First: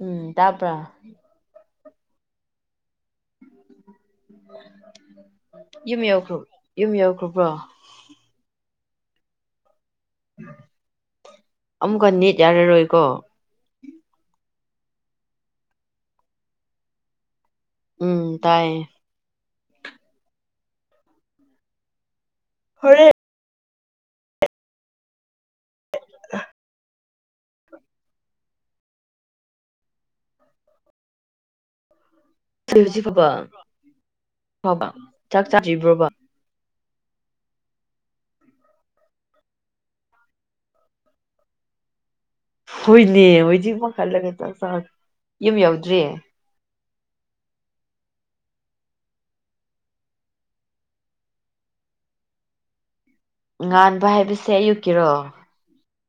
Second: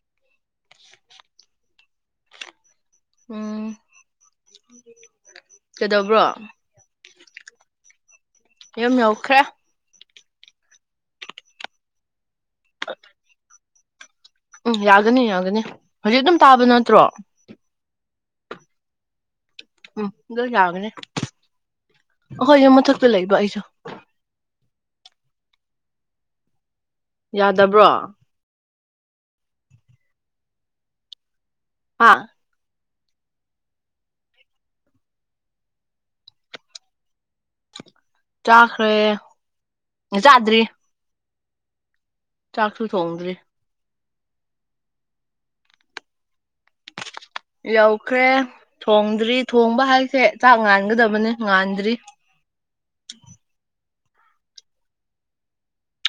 ꯎꯝ ꯇꯄ꯭ꯔꯥ ꯎꯝ ꯌꯨꯝ ꯀꯩꯗꯧꯕ꯭ꯔꯣ ꯌꯥꯎꯈ꯭ꯔꯨꯞꯕ ꯌꯨꯝ ꯌꯥꯎꯈ꯭ꯔꯣꯕ ꯋꯥ ꯏ ꯅꯧꯈ꯭ꯔ ꯑꯃꯨꯛꯀ ꯅꯅꯤꯠ ꯌꯥꯔꯔꯣꯏꯀꯣ ꯎꯝ ꯌꯥꯒꯅꯤ ꯌꯥꯒꯅꯤ ꯍꯧꯖꯤꯛ ꯑꯗꯨꯝ ꯇꯥꯕ ꯅꯠꯇ꯭ꯔꯣ ꯎꯝ ꯇꯥꯏꯌꯦꯦ ꯎꯝ ꯑꯗꯨꯗ ꯌꯥꯒꯅꯦ ꯍꯣꯏ ꯌ ꯃꯊꯛꯇ ꯂꯩꯕ ꯑꯩꯁꯨ ꯌꯥꯗꯕ꯭ꯔꯣ ꯍꯥ ꯐ ꯍꯧꯖꯤ ꯐꯕ ꯐꯕ ꯆꯥꯛ ꯆꯥ꯭ꯔꯤꯕ꯭ꯔꯣꯕ ꯆꯥꯈ꯭ꯔꯦ ꯆꯥꯗ꯭ꯔꯤ ꯆꯥꯛꯁꯨ ꯍꯣꯏꯅꯦ ꯊꯣꯡꯗ꯭ꯔꯤ ꯍꯣꯏꯗꯤ ꯈꯜꯂꯒꯦ ꯆ ꯆ ꯌꯨꯝ ꯌꯧꯗ꯭ꯔꯤꯌꯦ ꯌꯧꯈ꯭ꯔꯦ ꯊꯣꯡꯗ꯭ꯔꯤ ꯊꯣꯡꯕ ꯍꯥꯏꯁꯦ ꯆꯥꯛ ꯉꯥꯟꯒꯗꯕꯅꯤ ꯉꯥꯟꯗ꯭ꯔꯤ ꯉꯥꯟ ꯕ ꯍꯥꯏꯕꯁꯦ ꯑꯌꯨꯛꯀꯤꯔꯣ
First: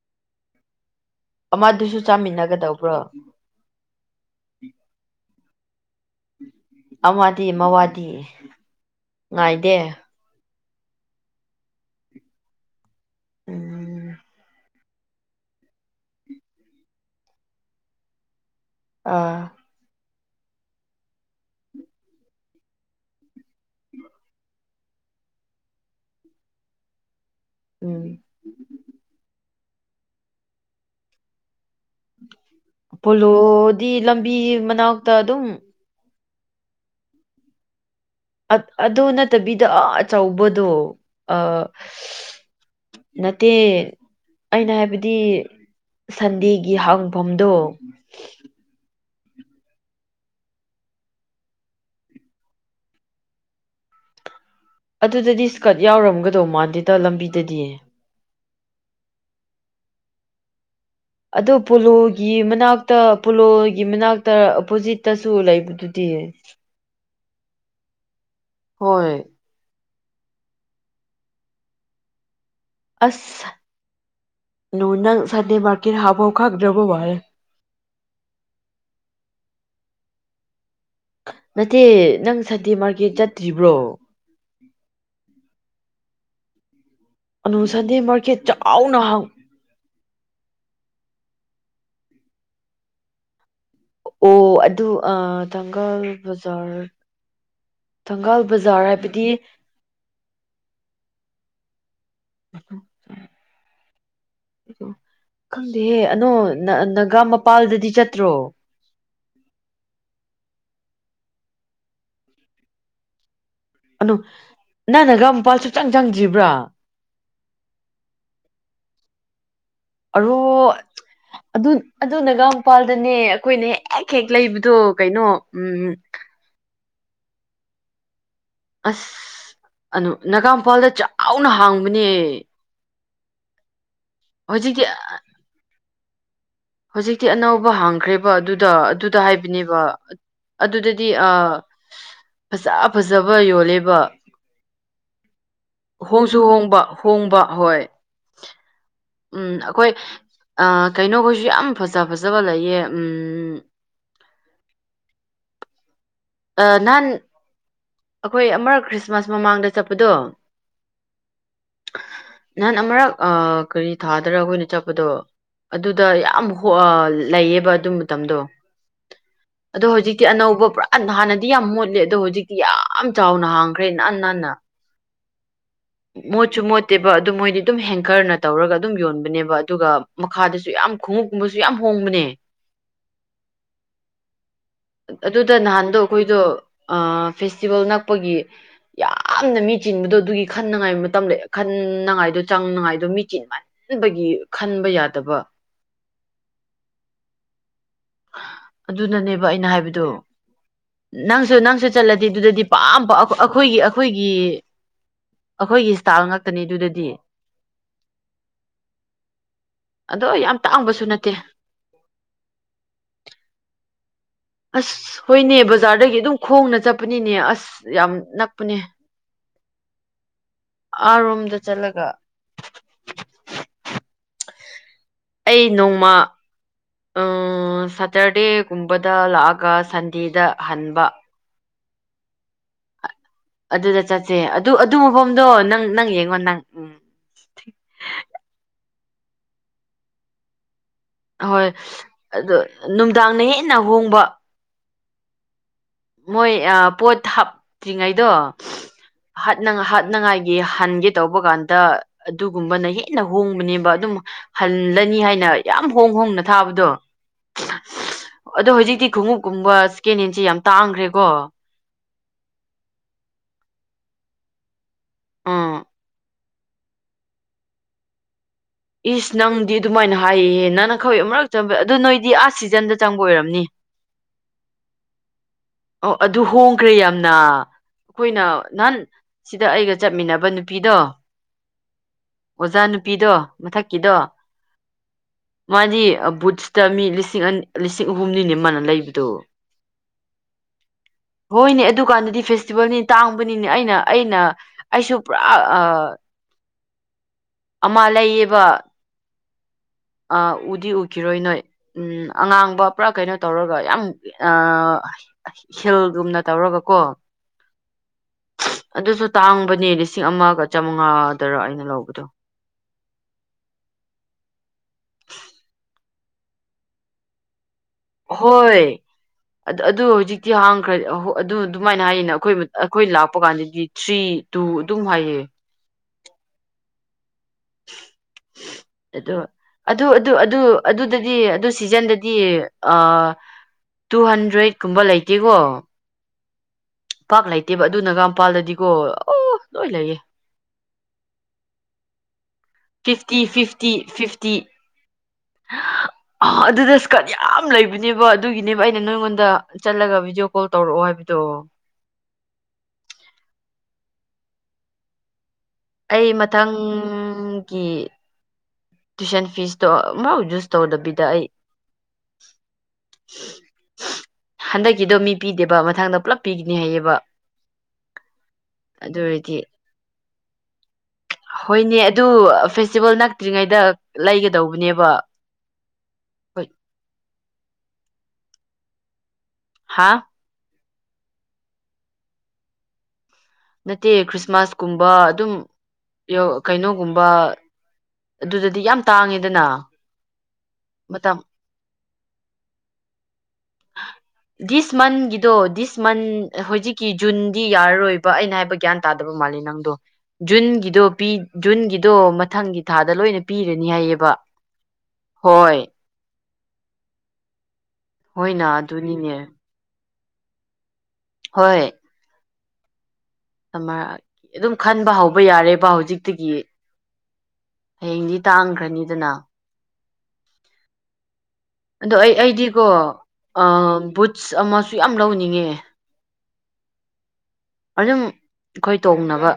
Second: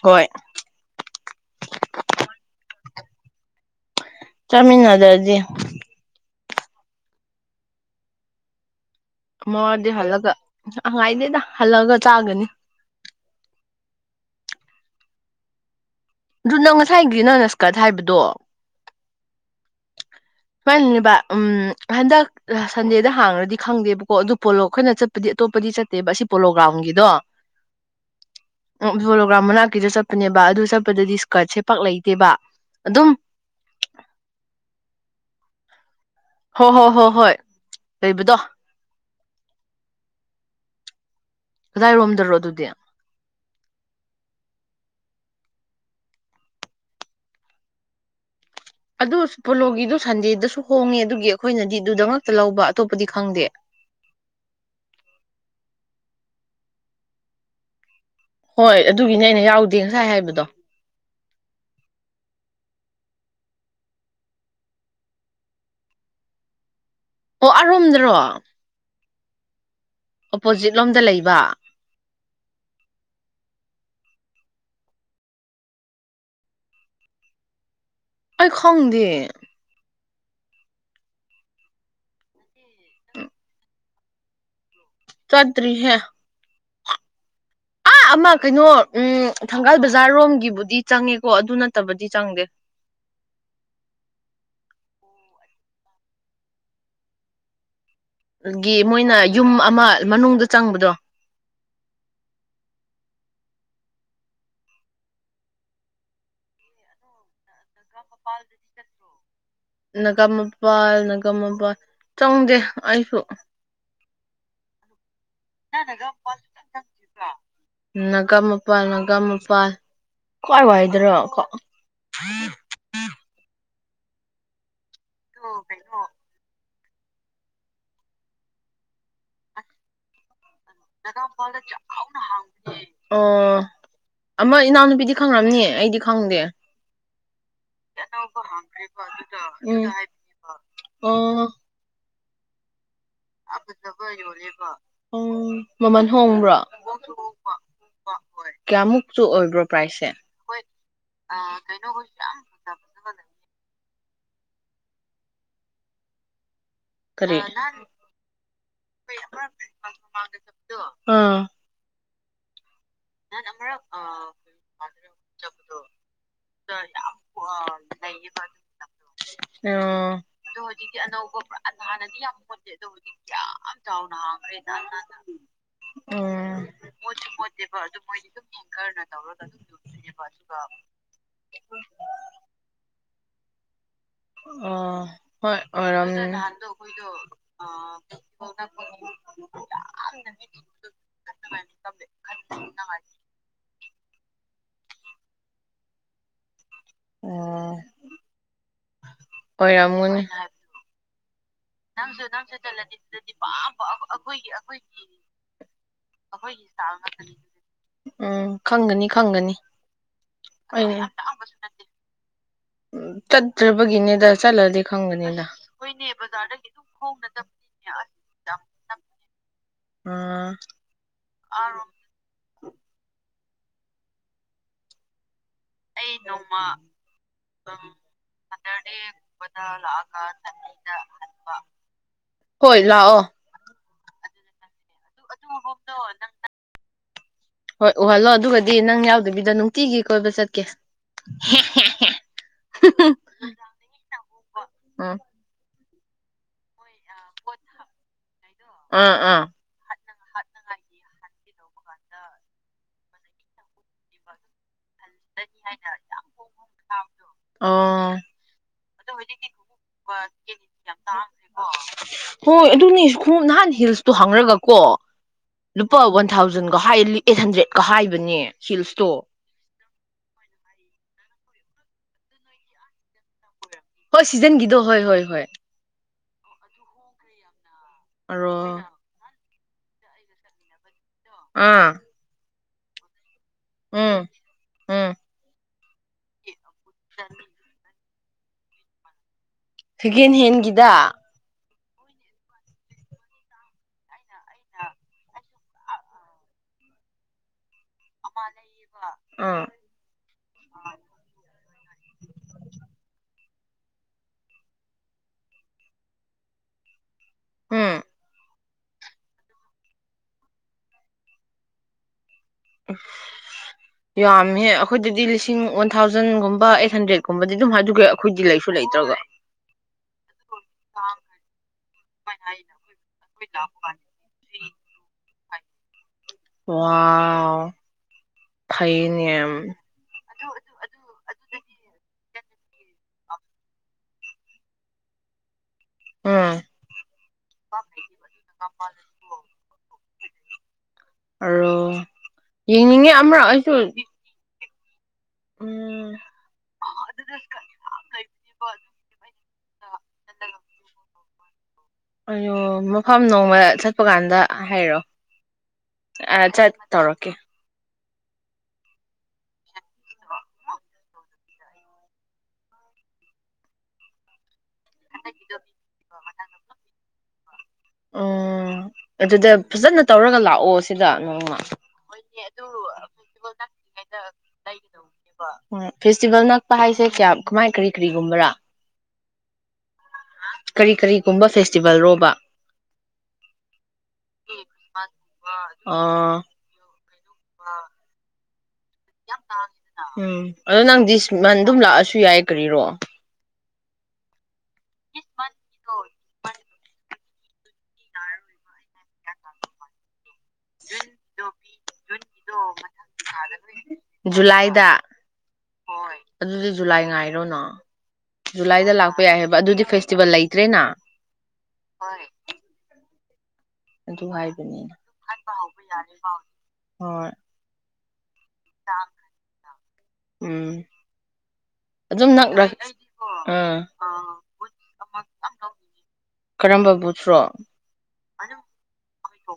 ꯍꯣꯏ ꯑꯃꯗꯨꯁꯨ ꯆꯥꯃꯤꯟꯅꯒꯗꯧꯕ꯭ꯔꯣ ꯆꯃꯤꯅ ꯅꯖꯔꯗꯤ ꯑꯋꯥꯗꯤ ꯃꯋꯥꯗꯤ ꯉꯥꯏꯗꯦ ꯃꯗꯤ ꯍꯜꯂꯒ ꯉꯥꯏꯗꯦꯗ ꯍꯜꯂꯛꯑꯒ ꯆꯥꯒꯅꯤ ꯎꯝ ꯑꯗꯨ ꯅꯪ ꯉꯁꯥꯏꯒꯤ ꯅꯪ ꯅꯁꯀꯠ ꯍꯥꯏꯕꯗꯣ ꯑꯥ ꯁꯨꯃꯥꯏꯅꯅꯦꯕ ꯎꯝ ꯍꯟꯗꯛ ꯁꯟꯗꯦꯗ ꯍꯥꯡꯉꯗꯤ ꯈꯪꯗꯦꯕꯀꯣ ꯑꯗꯨ ꯄꯣꯂꯣ ꯑꯩꯈꯣꯏꯅ ꯆꯠꯄꯗꯤ ꯑꯇꯣꯞꯄꯗꯤ ꯆꯠꯇꯦꯕ ꯑꯁꯤ ꯄꯣꯂꯣ ꯒ꯭ꯔꯥꯎꯟꯒꯤꯗꯣ ꯎꯝ ꯑꯣꯕꯨꯣ ꯀ꯭ꯔꯍꯃꯅꯥ ꯆꯠꯄꯅꯦꯕ ꯑꯗꯨ ꯆꯞꯄꯗꯗꯤꯀꯠꯦ ꯄꯣꯂꯣꯗꯤ ꯂꯝꯕꯤ ꯃꯅꯥꯛ ꯇ ꯑꯗꯨꯨꯝ ꯍꯣ ꯍꯣ ꯍꯣ ꯍꯣꯏ ꯂꯩꯕꯗꯣ ꯑꯗꯨ ꯅ ꯐꯠꯇꯕꯤꯗ ꯑ ꯑꯆꯧꯕꯗꯣ ꯑ ꯀꯗꯥꯏꯔꯣꯝꯗꯔꯣ ꯑꯗꯨꯗꯤ ꯅꯠꯇꯦ ꯑꯩꯅ ꯍꯥꯏꯕ ꯍꯥꯏꯕꯗꯤ ꯁꯟꯗꯦꯒꯤ ꯍꯥꯡꯐꯝꯗꯣ ꯑꯗꯨ ꯄꯣꯂꯣꯒꯤꯗꯨꯣ ꯁꯟꯗꯦꯗꯁꯨ ꯍꯣꯡꯉꯦ ꯑꯗꯨꯒꯤ ꯑꯩꯈꯣꯏꯅꯗꯤ ꯑꯗꯨꯗ ꯉꯛꯇ ꯂꯧꯕ ꯑꯇꯣꯞꯄꯗꯤ ꯈꯪꯗꯦ ꯑꯗꯨꯗꯗꯤ ꯏꯁꯀꯠ ꯌꯥꯎꯔꯝꯒꯗꯧ ꯃꯥꯟꯗꯦꯗ ꯂꯝꯕꯤꯗꯗꯤꯌꯦ ꯍꯣꯏ ꯑꯗꯨꯒꯤꯅꯦ ꯑꯩꯅ ꯌꯥꯎꯗꯦ ꯉꯁꯥꯏ ꯍꯥꯏꯕꯗꯣ ꯑꯗꯨ ꯄꯣꯂꯣꯒꯤ ꯃꯅꯥꯛꯇ ꯄꯣꯂꯣꯒꯤ ꯃꯅꯥꯛꯇ ꯑꯣꯄꯣꯖꯤꯠꯇꯁꯨ ꯂꯩꯕꯗꯨꯗꯤ ꯑꯣ ꯑꯔꯣꯝꯗ꯭ꯔꯣ ꯍꯣꯏꯣꯏ ꯑꯣꯄꯣꯖꯤꯠ ꯂꯣꯝꯗ ꯂꯩꯕ ꯑꯁ ꯂꯣ ꯅ ꯁꯥꯗꯦ ꯃꯥꯔꯀ ꯍꯥꯥꯕ ꯍꯣ ꯈꯥ ꯗ꯭ꯔꯕꯣꯔꯦ ꯑꯩ ꯈꯪꯗꯤꯦ ꯅꯠꯇꯦ ꯅꯪ ꯁꯇꯤ ꯃꯥꯔꯀꯦꯠ ꯆꯠꯇ꯭ꯔꯤꯕ꯭ꯔꯣ ꯆꯥꯠꯇꯔꯤ ꯍꯥꯏꯦ ꯑꯅꯨ ꯁꯟꯗꯦ ꯑꯥ ꯑꯃ ꯃꯥꯔꯀꯦꯠ ꯀꯩꯅꯣ ꯆꯥꯎꯅ ꯍꯥꯡ ꯎꯝ ꯊꯪꯒꯥꯜꯗ ꯑꯣꯖꯥꯔꯣꯝꯒꯤꯕꯨꯗꯤ ꯆꯪꯉꯦꯀꯣ ꯑꯗꯨ ꯅꯠꯇꯕꯗꯤ ꯆꯪꯗꯦ ꯑꯣ ꯑꯗꯨ ꯊꯥꯡꯒꯥꯜ ꯕꯖꯥꯔ ꯊꯪꯒꯥꯜ ꯑꯗꯒꯤ ꯕꯖꯥꯔ ꯃꯣꯏꯅ ꯍꯥꯏꯕꯗꯤ ꯌꯨꯝ ꯑꯃ ꯃꯅꯨꯡꯗ ꯆꯪꯕꯗꯣ ꯑ ꯈꯪꯗꯦꯍꯦ ꯑꯅꯣ ꯅꯒꯥ ꯃꯄꯥꯜꯗꯗꯤ ꯆꯠꯇ꯭ꯔꯣ ꯅꯒꯥ ꯃꯄꯥꯜ ꯅꯥꯒꯥ ꯃꯄꯥꯜ ꯆꯪꯗꯦ ꯑꯩꯁꯨ ꯅ ꯝ ꯃꯄꯥꯜ ꯁꯨꯆꯪ ꯆꯪꯗ꯭ꯔꯤꯕ꯭ꯔꯥ ꯅꯥꯒꯥ ꯃꯄꯥꯜ ꯅꯥꯒꯥ ꯃꯄꯥꯜ ꯑꯔꯣ ꯀꯥꯏ ꯋꯥꯏꯗꯔ ꯑꯗꯨ ꯑꯗꯨꯅꯒ ꯃꯄꯥꯜꯗꯅꯦ ꯑꯩꯈꯣꯏꯅꯦ ꯍꯦꯛ ꯍꯦꯛ ꯂꯩꯕꯗꯣ ꯀꯩꯅꯣ ꯎꯝ ꯑꯁ ꯑꯅ ꯅꯒꯥꯝ ꯏꯝꯐꯥꯜꯗ ꯆꯥꯎꯅ ꯍꯥꯡꯕꯅꯦ ꯑ ꯑꯃ ꯍꯧꯖꯤꯛꯇꯤ ꯏꯅꯥꯎꯅꯨꯄꯤꯗꯤ ꯈꯪꯈ꯭ꯔꯝꯅꯤ ꯑꯩꯗꯤ ꯈ ꯐꯪꯗꯦ ꯍꯧꯖꯤꯛꯇꯤ ꯑꯅꯧꯕ ꯍꯥꯡꯈ꯭ꯔꯦꯕ ꯑꯗꯨꯗ ꯑꯗꯨꯗ ꯍꯥꯏꯕꯅꯦꯕ ꯎꯝ ꯑꯗꯨꯗꯗꯤ ꯑ ꯐꯁꯞ ꯐꯖꯕ ꯌꯣ ꯃꯃꯜ ꯍꯣꯡꯁꯨ ꯍꯣꯡꯕ꯭ꯔꯥꯃꯨ ꯍꯣꯡꯕ ꯍꯣꯡꯕ ꯍꯣꯏ ꯎꯝ ꯑꯩꯈꯣꯏ ꯀꯩꯅꯣꯈꯩꯁꯨ ꯌꯥꯝ ꯐꯖ ꯐꯖꯕ ꯂꯩꯌꯦ ꯎꯝꯝ ꯅꯍꯥꯟ ꯀꯔꯤ ꯑꯩꯈꯣꯏ ꯑꯃꯔꯛ ꯈ꯭ꯔꯤꯁꯃꯥꯁ ꯃꯃꯥꯡꯗ ꯆꯠꯄꯗꯣ ꯑꯥ ꯅꯍꯥꯟ ꯑꯃꯛ ꯀꯔꯤ ꯊꯥꯗꯔꯒ ꯑꯩꯈꯣꯏꯅ ꯆꯠꯄꯗꯣ ꯑꯗꯨꯗ ꯌꯥꯝ ꯂꯩꯌꯦꯕ ꯑꯗꯨ ꯃꯇꯝꯗꯣ ꯑꯗꯣ ꯍꯧꯖꯤꯛꯇꯤ ꯑꯅꯧꯕ ꯄꯨꯔꯥ ꯗꯤ ꯑꯅꯧꯕ ꯍꯥꯟꯅꯗꯤ ꯄꯨꯔꯥ ꯌꯥꯝ ꯃꯣꯠꯂꯦ ꯑꯗꯣ ꯍꯥꯟꯅꯗꯤ ꯌꯥꯝ ꯍꯧꯖꯤꯛꯇꯤ ꯍꯨꯣꯟꯂꯦ ꯑꯗꯨꯕꯨ ꯌꯥꯝ ꯍꯧꯗꯤꯛ ꯆꯥꯎꯅ ꯀꯌꯥꯝ ꯍꯥꯡꯈ꯭ꯔꯦ ꯅꯥꯟ ꯆꯥꯎꯅ ꯅꯥꯟꯅ ꯍꯥꯡꯈ꯭ꯔꯦ ꯅꯍ ꯃꯣꯠꯁꯨ ꯃꯣꯠꯇꯦꯕ ꯑꯗꯨ ꯃꯣꯏꯗꯤ ꯑꯗꯨꯝ ꯑꯗꯨ ꯍꯦꯡꯀꯔꯅ ꯇꯧꯔꯒ ꯑꯗꯨꯝ ꯌꯣꯟꯕꯅꯦꯕ ꯑꯗꯨꯒ ꯃꯈꯥꯗꯁꯨ ꯌꯥꯝ ꯈꯣꯡꯎꯞꯀꯨꯝꯕꯁꯨ ꯌꯥꯝ ꯍꯣꯡꯕꯅꯦ ꯑꯗꯨꯗ ꯅꯍꯥꯟꯗꯣ ꯑꯩꯈꯣꯏꯗꯣ ꯑ ꯑ ꯐꯦꯁꯇꯤꯚꯦꯜ ꯅꯛꯄꯒꯤ ꯌꯥꯝꯅ ꯃꯤ ꯆꯤꯟꯕꯗꯣ ꯑꯗꯨꯒꯤ ꯍꯣꯏꯔꯝꯈ ꯈꯟꯅꯉꯥꯏ ꯃꯇꯝ ꯂꯩ ꯈꯟꯅꯉꯥꯏꯗꯣ ꯆꯥꯡꯅꯉꯥꯏꯗꯣ ꯃꯤꯦꯆꯤꯟ ꯃꯟꯕꯒꯤ ꯈꯟꯕ ꯌꯥꯗꯕ ꯑꯣ ꯑꯗꯨꯅꯅꯦꯕ ꯑꯩꯅ ꯍꯥꯏꯕꯗꯨꯣ ꯅꯪ ꯅꯁꯨꯂ ꯑꯩꯈꯣꯏꯒꯤ ꯑꯩꯈꯣꯏꯒꯤ ꯑꯩꯈꯣꯏꯒꯤ ꯏꯁꯇꯥꯏꯜ ꯉꯥꯛꯇꯅꯤ ꯑꯗꯨꯗꯗꯤ ꯎꯝ ꯈꯪꯒꯅꯤ ꯈꯪꯒꯅꯤꯠꯇꯦ ꯑꯗꯣ ꯌꯥꯝ ꯇꯥꯡꯕꯁꯨ ꯅꯠꯇꯦ ꯇꯗ꯭ꯔ ꯒꯅꯦꯗ ꯑꯁ ꯍꯣꯏꯅꯦ ꯕꯖꯥꯔꯗꯒꯤ ꯑꯗꯨꯝ ꯈꯣꯡꯅ ꯆꯠꯄꯅꯤꯅꯦ ꯑꯁ ꯌꯥꯝ ꯅꯛꯄꯅꯦ ꯎꯝ ꯑꯔꯣꯝꯗ ꯆꯠꯂꯒ ꯑꯩ ꯅꯣꯡꯃ ꯁꯇꯔꯗꯦꯒꯨꯝꯕꯗ ꯂꯥꯛꯑꯒ ꯁꯟꯗꯦꯗ ꯍꯟꯕ ꯍꯣꯏ ꯂꯥꯛꯑꯣ ꯑꯗꯨꯗ ꯆꯠꯁꯦ ꯑꯗꯨ ꯑꯗꯨ ꯃꯐꯝꯗꯣ ꯅꯪ ꯅꯪ ꯌꯦꯡꯉꯣ ꯅꯪ ꯎꯝ ꯗꯕꯤꯗ ꯅꯨꯡꯇꯤꯒꯤ ꯀꯣꯏꯕ ꯆꯠꯀꯦ ꯍꯣꯏ ꯑꯣ ꯅꯨꯡꯗꯥꯡꯅ ꯍꯦꯟꯅꯍꯣꯡꯕ ꯑꯥ ꯃꯣꯏ ꯑ ꯄꯣꯠ ꯍꯥꯞꯇ꯭ꯔꯤꯉꯩꯗꯣ ꯑꯥ ꯑꯥ ꯍꯥꯠ ꯍꯥꯠꯅꯉꯥꯏꯒꯤ ꯍꯟꯒꯦ ꯇꯧꯕ ꯀꯥꯟꯗ ꯑꯗꯨꯒꯨꯝꯕꯅ ꯍꯦꯟꯅ ꯍꯣꯡꯕꯅꯦꯕ ꯑꯗꯨꯝ ꯍꯂꯅꯤ ꯍꯥꯏ ꯊ ꯑꯣ ꯈꯨꯃ ꯀꯨꯝ ꯏꯁꯀꯤꯟ ꯏ ꯌꯥꯝ ꯇꯥꯡꯈ꯭ꯔꯦꯀꯣ ꯍꯣꯏ ꯑꯗꯨꯅꯦ ꯈꯣꯡꯣꯝ ꯅꯍꯥꯟ ꯍꯤꯜꯁꯇꯣ ꯍꯪꯔꯒ ꯀꯣ ꯎꯝ ꯂꯄꯥꯟ ꯊꯥꯎꯖꯟꯒ ꯍꯥꯏ ꯑꯩꯠ ꯍꯟꯗ꯭ꯔꯦꯗꯀ ꯍꯥꯏꯕꯅꯦ ꯍꯤꯜꯁꯇꯣ ꯏꯁ ꯅꯪꯗꯤ ꯑꯗꯨꯃꯥꯏꯅ ꯍꯥꯏꯍꯦ ꯅꯪꯅ ꯑꯩꯈꯣꯏ ꯑꯃꯛꯛꯇ ꯑꯗꯨꯣ ꯅꯣꯏꯗꯤ ꯑꯥꯁ ꯁꯤꯖꯟꯗ ꯆꯪꯕ ꯑꯣꯏꯔꯝꯅꯤ ꯍꯣꯏ ꯁꯤꯖꯟꯒꯤꯗꯣ ꯍꯣꯏ ꯍꯣꯏ ꯍꯣꯏ ꯑꯣ ꯑꯗꯨ ꯍꯣꯡꯈ꯭ꯔꯦ ꯌꯥꯝꯅ ꯑꯩꯣꯏꯅ ꯑꯔꯣ ꯅꯥꯟ ꯁꯤꯗ ꯑꯩꯒ ꯆꯠꯃꯤꯟꯅꯕ ꯅꯨꯄꯤꯗꯣ ꯑꯥ ꯑꯣꯖꯥ ꯅꯨꯄꯤꯗꯣ ꯃꯊꯛꯀꯤꯗꯣ ꯎꯝ ꯎꯝ ꯃꯥꯗꯤ ꯕꯨꯠꯁꯇ ꯃꯤ ꯂꯤꯁꯤꯡ ꯑ ꯂꯤ ꯑꯍꯨꯝꯅꯤꯅꯦ ꯃꯅ ꯂꯩꯕꯗꯨꯣ ꯍꯒꯦꯟ ꯍꯒꯗ ꯍꯣꯏꯅꯦ ꯑꯗꯨꯀꯥꯟꯗꯗꯤ ꯐꯦꯁꯇꯤꯚꯦꯜꯅꯤ ꯇꯥꯡꯕꯅꯤꯅꯦ ꯑꯩꯅ ꯑꯩꯅ ꯑꯩꯁꯨ ꯄꯨꯔꯥ ꯑꯃ ꯂꯩꯌꯦꯕ ꯑꯥ ꯑ ꯎꯗꯤ ꯎꯈꯤꯔꯣꯏ ꯅꯣꯏ ꯎꯝ ꯑꯉꯥꯡꯕ ꯄꯨꯔꯥ ꯀꯩꯅꯣ ꯇꯧꯔꯒ ꯌꯥꯝ ꯍꯤꯜꯒꯨꯝꯅ ꯇꯧꯔꯒ ꯀꯣ ꯎꯝ ꯑꯗꯨꯁꯨ ꯇꯥꯡꯕꯅꯦ ꯂꯤꯁꯤꯡ ꯑꯃꯒ ꯆꯥꯃꯉꯥꯗꯔ ꯑꯩꯅ ꯂꯧꯕꯗꯣ ꯎ ꯌꯥꯝꯃꯦ ꯑꯩꯈꯣꯏꯗꯗꯤ ꯂꯤꯁꯤꯡ ꯋꯥꯟ ꯊꯥꯎꯖꯟꯒꯨꯝꯕ ꯑꯩꯠ ꯍꯟꯗ꯭ꯔꯦꯗꯀꯨꯝꯕꯗꯤ ꯑꯗꯨꯝ ꯍꯥꯏ ꯍꯣꯏ ꯑꯗꯨ ꯑꯗꯨ ꯍꯧꯖꯤꯛꯇꯤ ꯍꯥꯡꯈ꯭ꯔ ꯑꯗꯨ ꯑꯗꯨꯃꯥꯏꯅ ꯍꯥꯏꯌꯦꯅ ꯑꯩꯈꯣꯏ ꯑꯩꯈꯣꯏ ꯂꯥꯛꯄ ꯀꯥꯟꯗꯗꯤ ꯊ꯭ꯔꯤ ꯇꯨ ꯑꯗꯨꯝ ꯍꯥꯏꯌꯦ ꯋꯥꯎ ꯐꯩꯅꯦ ꯑꯣ ꯑꯗꯨ ꯑꯗꯨ ꯑꯗꯨ ꯑꯗꯨꯗꯗꯤ ꯑꯗꯨ ꯁꯤꯖꯟꯗꯗꯤ ꯑ ꯇꯨ ꯍꯟꯗ꯭ꯔꯦꯠꯀꯨꯝꯕ ꯂꯩꯇꯦꯀꯣ ꯎꯝ ꯄꯥꯛ ꯂꯩꯇꯦꯕ ꯑꯗꯨꯅꯒꯥꯝꯄꯥꯜꯗꯗꯤꯀꯣ ꯑ ꯂꯣꯏ ꯂꯩꯏꯌꯦ ꯑ ꯐꯤꯐꯇꯤ ꯐꯤꯐꯇꯤ ꯐꯤꯐꯇꯤ ꯎꯝ ꯑꯗꯨꯗ ꯏꯁꯀꯔꯠ ꯌꯥꯝ ꯂꯩꯕꯅꯦꯕ ꯑꯗꯨꯒꯤꯅꯦꯕ ꯑꯩꯅ ꯅꯣꯏꯉꯣꯟꯗ ꯆꯠꯂ ꯚꯗꯤꯑꯣ ꯀꯣꯜ ꯇꯧꯔꯛꯑꯣ ꯍꯥꯏꯕꯅꯤ ꯇꯣ ꯑꯣ ꯃꯐꯝ ꯅꯣꯡꯃ ꯆꯠꯄ ꯀꯥꯟꯗ ꯍꯥꯏꯔꯛꯑꯣ ꯑꯩ ꯃꯊꯪꯒꯤ ꯇꯨꯏꯁꯟ ꯐꯤꯁꯇꯣ ꯑꯃꯥꯎ ꯖꯨꯁ ꯇꯧꯗꯕꯤꯗ ꯑꯩ ꯍꯟꯗꯛꯀꯤꯗꯣ ꯃꯤ ꯄꯤꯗꯦꯕ ꯃꯊꯪꯗ ꯄꯨꯂꯞ ꯄꯤꯒꯅꯤ ꯍꯥꯏꯌꯦꯕ ꯑꯣ ꯑꯗꯨ ꯑꯗꯨꯗ ꯑꯣꯏꯔꯗꯤ ꯐꯖꯅ ꯇꯧꯔꯒ ꯂꯥꯑꯣ ꯁꯤ ꯅꯃ ꯍꯣꯏꯅꯦ ꯑꯗꯨ ꯐꯦꯁꯇꯤꯚꯦꯜ ꯅꯛꯇ꯭ꯔꯤꯉꯩꯗ ꯂꯩꯒꯗꯧꯕꯅꯦꯕ ꯎ ꯐꯦꯁꯇꯤꯕꯦꯜ ꯍꯣꯏ ꯅꯛꯄ ꯍꯥꯏꯁꯦ ꯀꯃꯥꯏ ꯀꯔꯤ ꯀꯔꯤꯒꯨꯝꯕꯔꯥ ꯍꯥ ꯀꯔꯤ ꯀꯔꯤꯒꯨꯝꯕ ꯐꯦꯁꯇꯤꯚꯦꯜ ꯔꯣꯕ ꯅꯠꯇꯦ ꯈ꯭ꯔꯤꯁꯃꯥꯁ ꯀꯨꯝꯕ ꯑꯗꯨꯝ ꯑꯣ ꯀꯩꯅꯣ ꯀꯨꯝꯕ ꯑꯗꯨꯗ ꯎꯝ ꯑꯗꯣ ꯅꯪ ꯃꯇꯝ ꯗꯤꯁꯃꯟ ꯑꯗꯨꯝ ꯂꯥꯛꯑꯁꯨ ꯇꯤ ꯌꯥꯏ ꯀꯔꯤꯔꯣ ꯗꯤꯁ ꯃꯟꯒꯤꯗꯣ ꯗꯤꯁꯃꯟ ꯍꯧꯖꯤꯛꯀꯤ ꯖꯨꯟꯗꯤ ꯌꯥꯔꯔꯣꯏꯕ ꯑꯩꯅ ꯍꯥꯏꯕ ꯒ꯭ꯌꯥꯟ ꯇꯥꯗꯕ ꯃꯥꯜꯂꯦ ꯅꯪꯗꯣ ꯖꯨꯟꯒꯤꯗꯣ ꯖꯨꯟꯒꯤꯗꯣ ꯃꯊꯪꯒꯤ ꯊꯥꯗ ꯂꯣꯏꯅ ꯄꯤꯔꯅꯤ ꯍꯥꯏꯌꯦꯕ ꯖꯨꯂꯥꯏꯗ ꯍꯣꯏ ꯑꯗꯨꯗꯤ ꯖꯨꯂꯥꯏ ꯉꯥꯏꯔꯣꯅꯣ ꯍꯣꯏꯅ ꯖꯨꯂꯥꯏꯗ ꯂꯥꯛꯄ ꯑꯗꯨꯅꯤꯅꯦ ꯌꯥꯏꯑꯕ ꯑꯗꯨꯗꯤ ꯐ ꯆꯕꯂ ꯏꯗ꯭ꯔꯦꯅ [unintelligible] ꯍꯣꯏ ꯑꯃ ꯑꯗꯨ ꯑꯗꯨꯝ ꯍꯥꯏꯕꯅꯤꯅ ꯈꯟꯕ ꯍꯧꯕ ꯌꯥꯔꯦꯕ ꯍꯧꯖꯤꯛꯇꯒꯤ ꯍꯣꯏ ꯍꯌꯦꯡꯗꯤꯠ ꯇꯥꯡꯈ꯭ꯔꯅꯤꯗꯅ ꯎꯝ ꯑꯗꯣ ꯑꯗꯨꯝ ꯑꯩ ꯅꯛꯔ ꯑꯩꯗꯤꯀꯣ ꯎꯝ ꯕꯨꯠꯁ ꯑꯃꯁꯨ ꯌꯥꯝ ꯂꯧꯅꯤꯡꯉꯦ ꯀꯔꯝꯕ ꯕꯨꯠꯁꯔꯣ ꯑꯗꯨꯝ ꯑꯩꯈꯣꯏ ꯇꯣꯡꯅꯕ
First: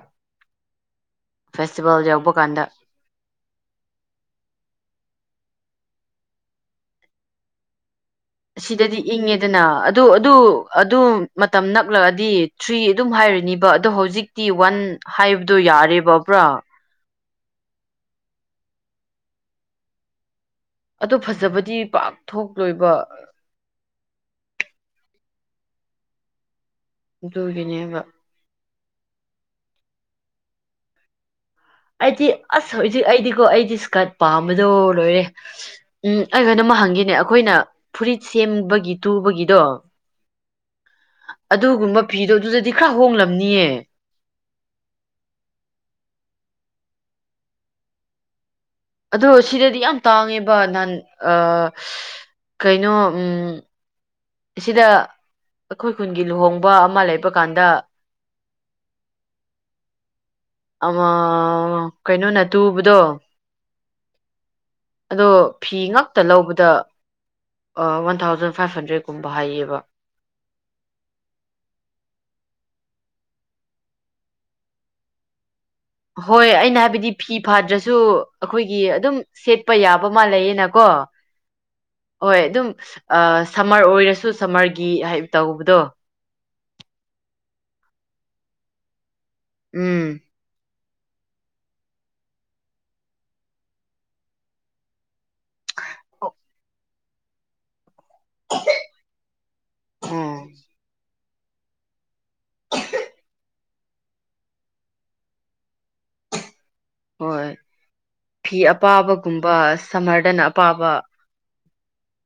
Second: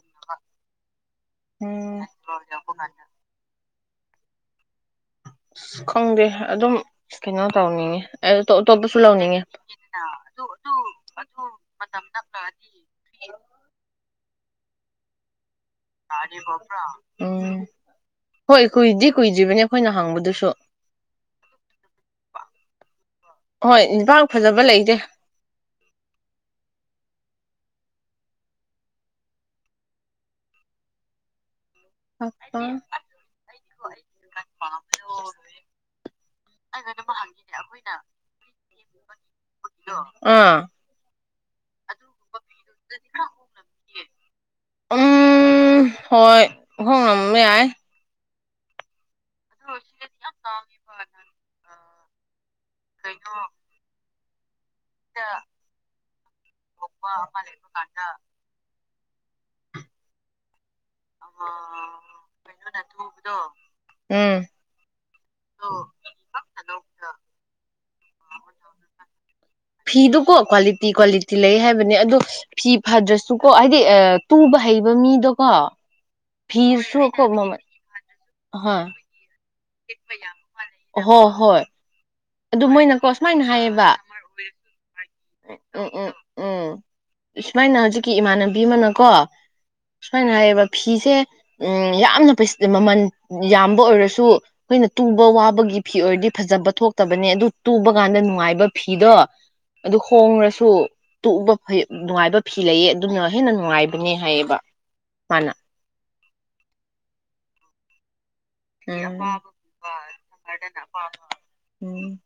ꯎꯝ ꯐꯦꯁꯇꯤꯚꯦꯜ ꯌꯧꯕ ꯀꯥꯟꯗ ꯑꯁ ꯈꯪꯗꯦ ꯑꯗꯨꯝ ꯀꯩꯅꯣ ꯇꯧꯅꯤꯡꯉꯤ ꯑꯁꯤꯗꯗꯤ ꯏꯪꯉꯦꯗꯅ ꯑꯗꯨ ꯑꯗꯨ ꯑꯗꯨ ꯃꯇꯝ ꯅꯛꯂꯛꯑꯗꯤ ꯊ꯭ꯔꯤ ꯑꯗꯨꯝ ꯍꯥꯏꯔꯅꯤꯕ ꯑꯗꯣ ꯍꯧꯖꯤꯛ ꯇꯤ ꯋꯥꯟ ꯍꯥꯏꯕ ꯗꯨ ꯌꯥꯔꯦꯕ ꯎꯝ ꯍꯣꯏ ꯀꯨꯏꯗꯤꯦ ꯀꯨꯏꯗ꯭ꯔꯤꯕꯅꯤ ꯑꯩꯈꯣꯏꯅ ꯍꯥꯡꯕꯗꯨꯁꯨ ꯑꯗꯣ ꯐꯖꯕꯗꯤ ꯄꯥꯛ ꯊꯣꯛ ꯂꯣꯏꯕ ꯍꯣꯏ ꯄꯥꯛ ꯐꯖꯕ ꯂꯩꯇꯦ ꯑꯗꯨꯒꯤꯅꯦꯕ ꯑꯩꯗꯤ ꯑꯁ ꯍꯧꯖꯤꯛ ꯑꯩꯗꯤꯀꯣ ꯑꯩꯗꯤ ꯏꯁꯀꯔꯠ ꯄꯥꯝꯕꯗꯣ ꯂꯣꯏꯔꯦ ꯎꯝ ꯑꯩ ꯀꯩꯅꯣꯝꯃꯥ ꯍꯪꯒꯦꯅꯦ ꯑꯈꯣꯏꯅ ꯐꯨꯔꯤꯠ ꯁꯦꯝꯕꯒꯤ ꯇꯨꯕꯒꯤꯗꯣ ꯑꯥ ꯑꯗꯨꯒꯨꯝꯕ ꯐꯤꯗꯣ ꯑꯗꯨꯗꯗꯤ ꯈꯔ ꯍꯣꯡꯂꯝꯅꯤꯌꯦ ꯎꯝ ꯍꯣꯏ ꯍꯣꯡꯉꯝꯕ ꯌꯥꯢ ꯑꯗꯣ ꯁꯤꯗꯗꯤ ꯌꯥꯝ ꯇꯥꯡꯉꯦꯕ ꯅꯍꯥꯟ ꯑ ꯀꯩꯅꯣ ꯎꯝ ꯑꯁꯤꯗ ꯑꯩꯈꯣꯏ ꯈꯨꯟꯒꯤ ꯂꯨꯍꯣꯡꯕ ꯑꯃ ꯂꯩꯕ ꯀꯥꯟꯗ ꯑ ꯀꯩꯅꯣꯅ ꯇꯨꯕꯗꯣ ꯎꯝ ꯑꯗꯣ ꯐꯤ ꯉꯥꯛꯇ ꯂꯧꯕꯗ ꯋꯥꯟ ꯊꯥꯎꯖꯟ ꯐꯥꯏꯚ ꯍꯟꯗ꯭ꯔꯦꯠ ꯐꯤꯗꯨꯀꯣ ꯀ꯭ꯋꯥꯂꯤꯇꯤ ꯀ꯭ꯋꯥꯂꯤꯇꯤ ꯂꯩ ꯍꯥꯏꯕꯅꯦ ꯑꯗꯣ ꯐꯤ ꯐꯗ꯭ꯔꯁꯨꯀꯣ ꯍꯥꯏꯗꯤ ꯇꯨꯕ ꯍꯩꯕ ꯃꯤꯗꯣꯀꯣ ꯍꯣꯏ ꯑꯩꯅ ꯍꯥꯏꯕꯗꯤ ꯐꯤꯁꯨꯀꯣ ꯐꯤ ꯃꯃꯜ ꯐꯥꯗ꯭ꯔꯁꯨ ꯍꯥ ꯑꯩꯈꯣꯏꯒꯤ ꯑꯗꯨꯝ ꯆꯄ ꯌꯥꯕ ꯃꯥꯜꯂꯌꯦꯅꯀꯣ ꯍꯣꯏ ꯍꯣꯏ ꯍꯣꯏ ꯑꯗꯨꯝ ꯑꯗꯨ ꯃꯣꯏꯅꯀꯣ ꯁꯨꯃꯥꯏꯅ ꯁꯝꯃꯔ ꯍꯥꯏꯌꯦꯕ ꯑꯣꯏꯔꯁꯨ ꯁꯝꯃꯔꯒꯤ ꯍꯥꯏ ꯇꯧꯕꯗꯣ ꯎꯝ ꯎꯝ ꯎꯝ ꯁꯨꯃꯥꯏꯅ ꯍꯧꯖꯤꯛꯀꯤ ꯏꯃꯥꯟꯅꯕꯤ ꯑꯃꯅ ꯀꯣ ꯎꯝ ꯁꯅ ꯑꯦꯕ ꯐꯤꯁꯦ ꯌꯥꯝꯅ ꯃꯃꯜ ꯌꯥꯝꯕ ꯑꯣꯏꯔꯁꯨ ꯑꯩꯈꯣꯏꯅ ꯇꯨꯕ ꯋꯥꯕꯒꯤ ꯐꯤ ꯑꯣꯏꯔꯗꯤ ꯐꯖꯕ ꯊꯣꯛꯇꯕꯅꯦ ꯑꯗꯨ ꯇꯨꯕ ꯀꯥꯟꯗ ꯅꯨꯡꯉꯥꯏꯕ ꯐꯤꯗꯣ ꯎꯝ ꯍꯣꯡꯉ꯭ꯔꯁꯨ ꯇꯞꯕꯥꯞꯅ ꯅꯨꯡꯉꯥꯏꯕ ꯐꯤ ꯂꯩꯌꯦ ꯑꯗꯨꯅ ꯍꯦꯟꯅ ꯅꯨꯡꯉꯥꯏꯕ ꯅꯤ ꯍꯥꯏꯌꯦꯕ ꯃꯥꯅ ꯍꯣꯏ ꯐꯤ ꯎꯝ ꯑꯄꯥꯕꯒꯨꯝꯕ ꯁꯝꯃꯔꯗꯅ ꯑꯄꯥꯕ ꯎꯝ